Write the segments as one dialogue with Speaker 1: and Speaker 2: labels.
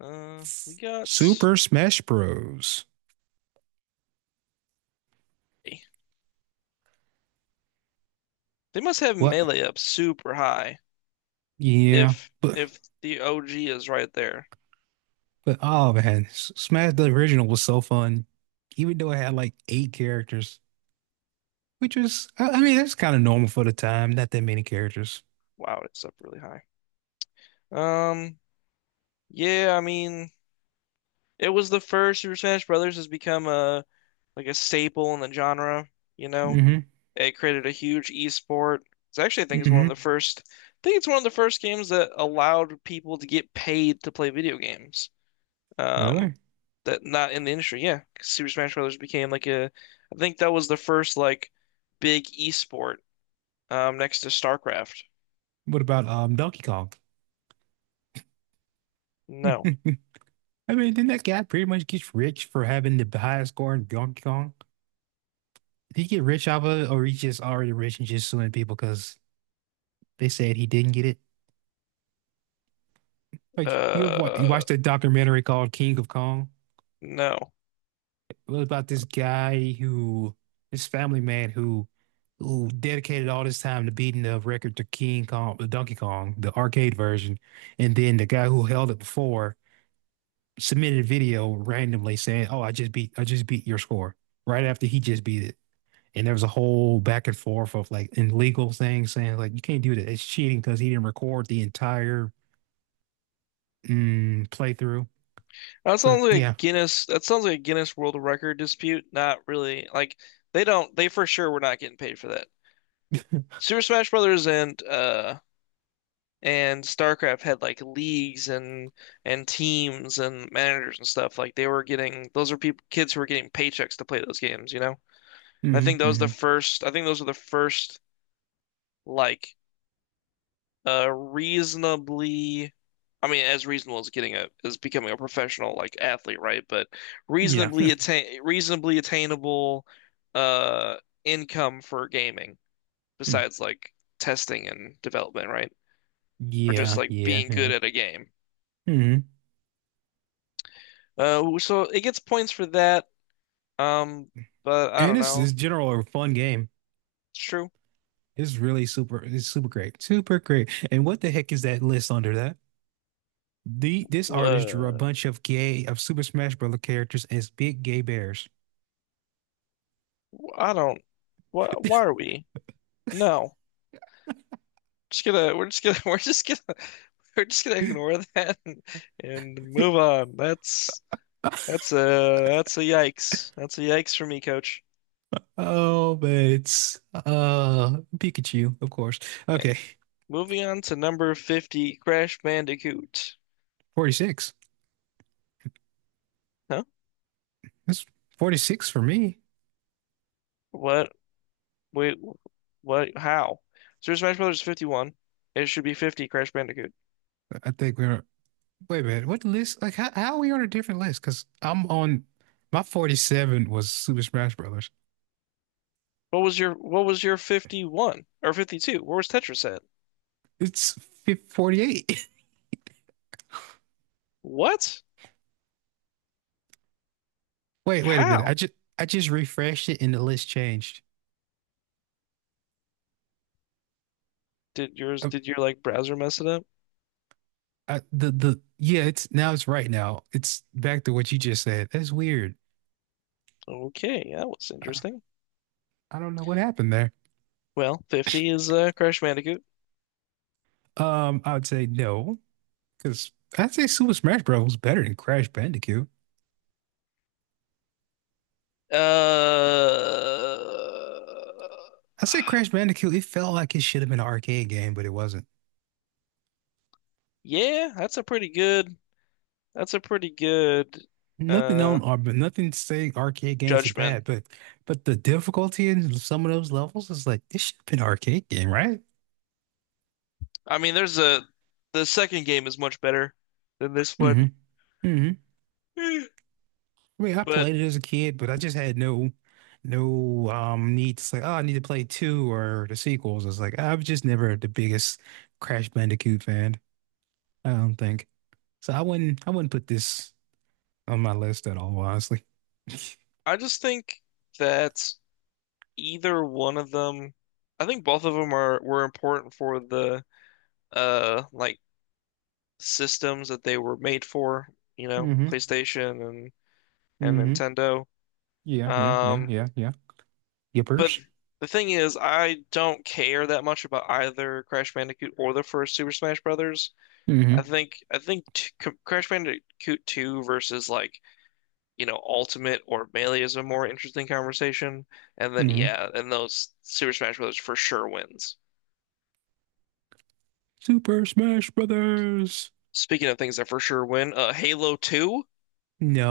Speaker 1: We got.
Speaker 2: Super Smash Bros.
Speaker 1: They must have
Speaker 2: What?
Speaker 1: melee up super high
Speaker 2: Yeah,
Speaker 1: if
Speaker 2: but
Speaker 1: if the OG is right there.
Speaker 2: oh man, Smash, the original, was so fun, even though it had like eight characters, which was I mean that's kind of normal for the time. Not that many characters.
Speaker 1: Wow, it's up really high. Um, yeah, I mean, it was the first Super Smash Brothers has become a like a staple in the genre, you know.
Speaker 2: Hmm.
Speaker 1: It created a huge esport. It's actually, I think, is one of
Speaker 2: Hmm.
Speaker 1: the first. I think it's one of the first games that allowed people to get paid to play video games. um
Speaker 2: Really?
Speaker 1: that not in the industry. Yeah, 'cause Super Smash Brothers became like a I think that was the first like big esport next to StarCraft.
Speaker 2: What about Donkey Kong?
Speaker 1: No.
Speaker 2: I mean, didn't that guy pretty much get rich for having the highest score in Donkey Kong? Did he get rich off of it, or he just already rich and just suing people because they said he didn't get it? Like you have you
Speaker 1: Uh
Speaker 2: watched that documentary called King of Kong?
Speaker 1: no.
Speaker 2: It was about this guy who, this family man who dedicated all this time to beating the record to King Kong, the Donkey Kong, the arcade version, and then the guy who held it before submitted a video randomly saying, "Oh, I just beat your score," right after he just beat it. And there was a whole back and forth of like in legal things saying like you can't do that. It's cheating because he didn't record the entire playthrough. But yeah.
Speaker 1: That sounds like a Guinness World Record dispute. Not really like they for sure were not getting paid for that. Super Smash Brothers and StarCraft had like leagues and teams and managers and stuff. Like they were getting those are people kids who were getting paychecks to play those games, you know?
Speaker 2: Hmm. Hmm.
Speaker 1: I think those were the first, like, reasonably, I mean, as reasonable as as becoming a professional, like, athlete, right? But
Speaker 2: Yeah.
Speaker 1: reasonably attainable, uh, income for gaming,
Speaker 2: Mm.
Speaker 1: besides, like, testing and development, right? Or just,
Speaker 2: Yeah,
Speaker 1: like,
Speaker 2: yeah,
Speaker 1: being
Speaker 2: yeah.
Speaker 1: good at a game.
Speaker 2: Mm-hmm.
Speaker 1: So it gets points for that. Um, but I
Speaker 2: And
Speaker 1: don't
Speaker 2: it's
Speaker 1: know.
Speaker 2: general a fun game.
Speaker 1: It's true.
Speaker 2: It's really super. It's super great. Super great. And what the heck is that list under that? The this artist drew a
Speaker 1: Uh,
Speaker 2: bunch of gay of Super Smash Bros. Characters as big gay bears.
Speaker 1: I don't. Why, are we? No. just gonna We're just gonna we're just gonna ignore that and move on. That's a that's a yikes. That's a yikes for me, coach.
Speaker 2: Oh, but it's Pikachu, of course.
Speaker 1: Eh,
Speaker 2: Okay,
Speaker 1: Moving on to number 50, Crash Bandicoot.
Speaker 2: 46.
Speaker 1: Huh?
Speaker 2: That's 46 for me.
Speaker 1: What? Wait, what? How? Super Smash Brothers is 51. It should be 50, Crash Bandicoot.
Speaker 2: I think we're, wait a minute. What list? Like how are we on a different list? Because I'm on, my 47 was Super Smash Brothers.
Speaker 1: What was your 51 or 52? Where was Tetris at?
Speaker 2: It's 48.
Speaker 1: What?
Speaker 2: Wait, wait a minute.
Speaker 1: How?
Speaker 2: I just, I just refreshed it and the list changed. Uh,
Speaker 1: Did your like browser mess it up?
Speaker 2: the yeah, it's now, it's right now. It's back to what you just said. That's weird.
Speaker 1: Okay, that was
Speaker 2: I,
Speaker 1: interesting.
Speaker 2: I don't know what happened there.
Speaker 1: Well, 50 is Crash Bandicoot.
Speaker 2: I would say no because I'd say Super Smash Bros. Was better than Crash Bandicoot.
Speaker 1: Uh,
Speaker 2: I say Crash Bandicoot. It felt like it should have been an arcade game, but it wasn't.
Speaker 1: yeah, that's a pretty good. That's a pretty good
Speaker 2: Nothing
Speaker 1: uh
Speaker 2: on or but nothing to say arcade games are
Speaker 1: judgment.
Speaker 2: bad, but the difficulty in some of those levels is like this should have been an arcade game, right?
Speaker 1: I mean, the second game is much better than this one,
Speaker 2: Hmm. Hmm. I mean, I
Speaker 1: but
Speaker 2: played it as a kid, but I just had no, no need to say, oh, I need to play two or the sequels. It's like I was just never the biggest Crash Bandicoot fan, I don't think. So I wouldn't, I wouldn't put this on my list at all, honestly.
Speaker 1: I just think that either one of them, I think both of them are were important for the like systems that they were made for, you know,
Speaker 2: Mm-hmm.
Speaker 1: PlayStation and
Speaker 2: Mm-hmm.
Speaker 1: Nintendo.
Speaker 2: Yeah, yeah, yeah,
Speaker 1: Um,
Speaker 2: yeah, yeah.
Speaker 1: But
Speaker 2: Yippers.
Speaker 1: the thing is, I don't care that much about either Crash Bandicoot or the first Super Smash Brothers.
Speaker 2: Mm-hmm.
Speaker 1: I think t C Crash Bandicoot 2 versus like, you know, Ultimate or Melee is a more interesting conversation. And then
Speaker 2: Mm-hmm.
Speaker 1: yeah, and those Super Smash Brothers for sure wins.
Speaker 2: Super Smash Brothers.
Speaker 1: Speaking of things that for sure win, Halo 2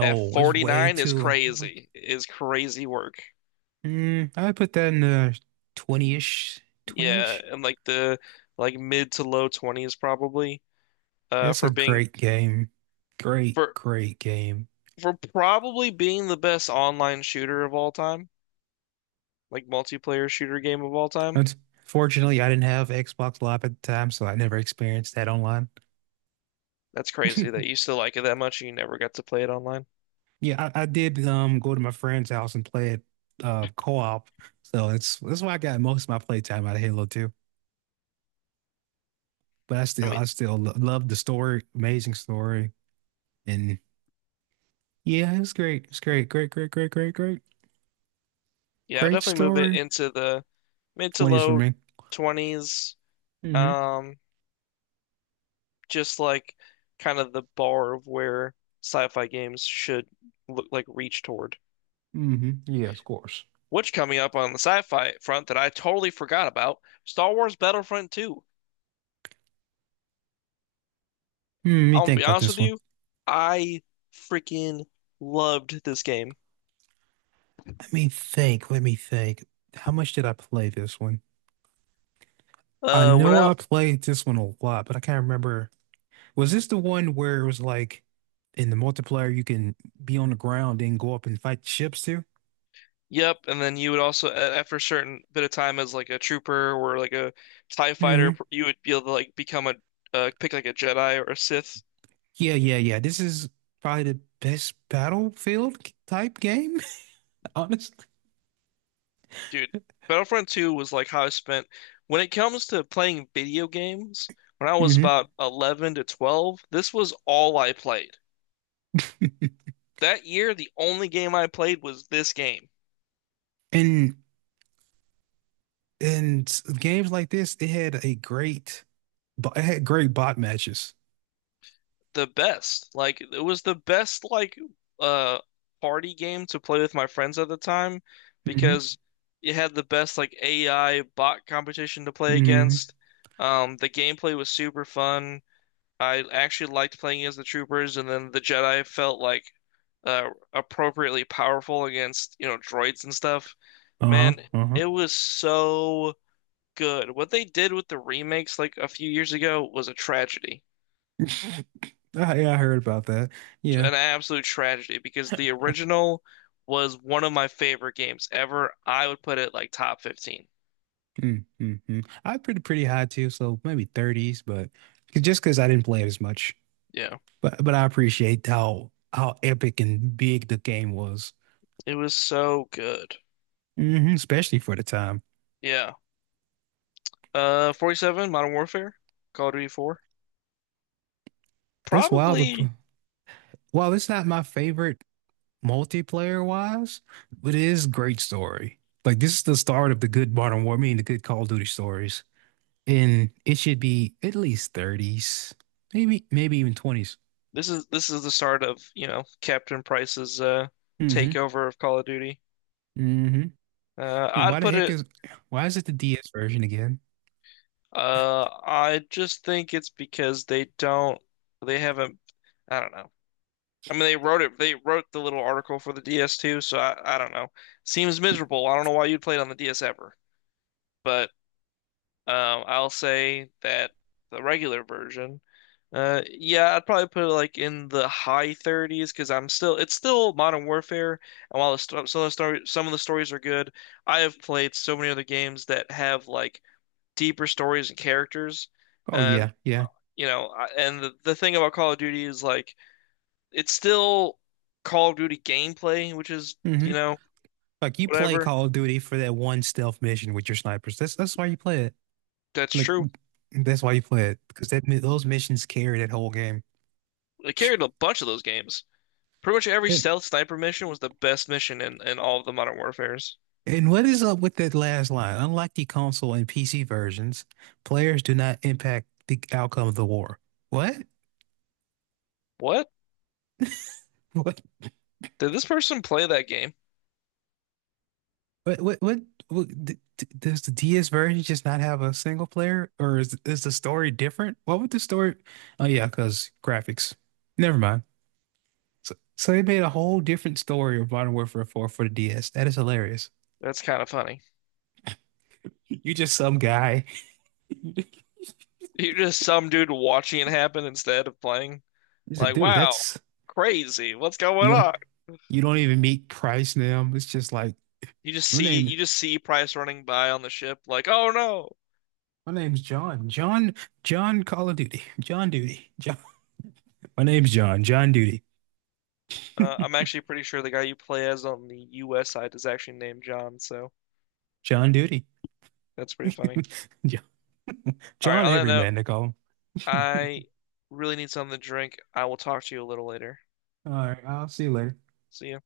Speaker 1: at
Speaker 2: it's way
Speaker 1: 49 is
Speaker 2: too.
Speaker 1: crazy. Is crazy work.
Speaker 2: Mm, I put that in the 20-ish,
Speaker 1: Yeah,
Speaker 2: 20-ish.
Speaker 1: and like the like mid to low 20s probably
Speaker 2: It's a
Speaker 1: for being
Speaker 2: great game. Great,
Speaker 1: for
Speaker 2: great game.
Speaker 1: for probably being the best online shooter of all time, like multiplayer shooter game of all time.
Speaker 2: Unfortunately, I didn't have Xbox Live at the time, so I never experienced that online.
Speaker 1: That's crazy that you still like it that much and you never got to play it online.
Speaker 2: Yeah, I did go to my friend's house and play it co-op. So that's why I got most of my playtime out of Halo 2. But I
Speaker 1: I
Speaker 2: still,
Speaker 1: mean,
Speaker 2: I still lo love the story, amazing story. And yeah, it's great. It's great. Great, great, great, great, great.
Speaker 1: yeah, I'll
Speaker 2: Great
Speaker 1: definitely move it
Speaker 2: story.
Speaker 1: into the mid to
Speaker 2: 20s for
Speaker 1: low
Speaker 2: me.
Speaker 1: 20s.
Speaker 2: Mm-hmm.
Speaker 1: Um, just like kind of the bar of where sci-fi games should look like reach toward.
Speaker 2: Mm-hmm. Yeah, of course.
Speaker 1: Which coming up on the sci-fi front that I totally forgot about, Star Wars Battlefront 2.
Speaker 2: Hmm, let me
Speaker 1: I'm gonna be
Speaker 2: think about
Speaker 1: honest
Speaker 2: this
Speaker 1: with
Speaker 2: one.
Speaker 1: you, I freaking loved this game.
Speaker 2: Let me think. Let me think. How much did I play this one? I
Speaker 1: Uh, went
Speaker 2: know I
Speaker 1: out,
Speaker 2: played this one a lot, but I can't remember. Was this the one where it was like in the multiplayer you can be on the ground and go up and fight ships too?
Speaker 1: yep, and then you would also after a certain bit of time as like a trooper or like a TIE fighter,
Speaker 2: Hmm.
Speaker 1: you would be able to like become a pick like a Jedi or a Sith.
Speaker 2: Yeah, yeah, yeah. This is probably the best Battlefield type game, honestly.
Speaker 1: Dude, Battlefront 2 was like how I spent when it comes to playing video games. When I was
Speaker 2: Hmm.
Speaker 1: about 11 to 12, this was all I played. That year, the only game I played was this game.
Speaker 2: And games like this, it had a great, it had great bot matches.
Speaker 1: The best. Like it was the best like uh party game to play with my friends at the time
Speaker 2: Hmm.
Speaker 1: because it had the best like AI bot competition to play
Speaker 2: Hmm.
Speaker 1: against. The gameplay was super fun. I actually liked playing as the troopers, and then the Jedi felt like appropriately powerful against you know droids and stuff.
Speaker 2: Uh-huh.
Speaker 1: Man,
Speaker 2: Uh-huh.
Speaker 1: it was so good. What they did with the remakes like a few years ago was a tragedy.
Speaker 2: Ah, yeah, I heard about that. Yeah.
Speaker 1: An absolute tragedy because the original was one of my favorite games ever. I would put it like top 15.
Speaker 2: Mm, mm, mm. I had pretty, pretty high too, so maybe 30s, but just because I didn't play it as much.
Speaker 1: Yeah.
Speaker 2: But I appreciate how epic and big the game was,
Speaker 1: It was so good.
Speaker 2: hmm, especially for the time.
Speaker 1: Yeah. 47, Modern Warfare, Call of Duty 4.
Speaker 2: That's wild. The,
Speaker 1: Probably
Speaker 2: while it's not my favorite multiplayer wise, but it is great story. Like this is the start of the good Modern War, I mean the good Call of Duty stories, and it should be at least 30s, maybe maybe even 20s.
Speaker 1: this is the start of, you know, Captain Price's
Speaker 2: Hmm.
Speaker 1: takeover of Call of Duty.
Speaker 2: Hmm.
Speaker 1: Uh
Speaker 2: And why
Speaker 1: I'd
Speaker 2: the
Speaker 1: put
Speaker 2: heck
Speaker 1: it
Speaker 2: is, why is it the DS version again?
Speaker 1: I just think it's because they haven't I don't know. I mean, they wrote it. They wrote the little article for the DS too. So I don't know. Seems miserable. I don't know why you'd play it on the DS ever, but I'll say that the regular version, yeah, I'd probably put it like in the high 30s because I'm still. It's still Modern Warfare, and while the sto some of the story, some of the stories are good, I have played so many other games that have like deeper stories and characters,
Speaker 2: Oh
Speaker 1: and
Speaker 2: yeah, yeah.
Speaker 1: you know, and the thing about Call of Duty is like it's still Call of Duty gameplay, which is,
Speaker 2: Hmm.
Speaker 1: you know,
Speaker 2: Like you play
Speaker 1: whatever.
Speaker 2: Call of Duty for that one stealth mission with your snipers. That's why you play it.
Speaker 1: That's
Speaker 2: Like
Speaker 1: true.
Speaker 2: that's why you play it because that those missions carry that whole game.
Speaker 1: It carried a bunch of those games. Pretty much every
Speaker 2: And,
Speaker 1: stealth sniper mission was the best mission in all of the Modern Warfares.
Speaker 2: and what is up with that last line? Unlike the console and PC versions, players do not impact the outcome of the war. What?
Speaker 1: What?
Speaker 2: What?
Speaker 1: Did this person play that game?
Speaker 2: What what what, what does the DS version just not have a single player, or is the story different? What would the story? Oh yeah, because graphics. Never mind. So so they made a whole different story of Modern Warfare 4 for the DS. That is hilarious.
Speaker 1: That's kind of funny.
Speaker 2: You just some guy. He's
Speaker 1: You're just some dude watching it happen instead of playing.
Speaker 2: a
Speaker 1: Like,
Speaker 2: dude.
Speaker 1: wow,
Speaker 2: That's,
Speaker 1: crazy. What's going
Speaker 2: you know,
Speaker 1: on?
Speaker 2: you don't even meet Price now. It's just like my name.
Speaker 1: You just see Price running by on the ship, like, oh no.
Speaker 2: My name's John. John. John Call of Duty. John Duty. John. My name's John. John Duty.
Speaker 1: I'm actually pretty sure the guy you play as on the US side is actually named John, so
Speaker 2: John Duty.
Speaker 1: that's pretty funny. All right,
Speaker 2: John
Speaker 1: on that
Speaker 2: Everyman,
Speaker 1: note,
Speaker 2: they call him.
Speaker 1: I really need something to drink. I will talk to you a little later.
Speaker 2: All right, I'll see you later.
Speaker 1: See ya.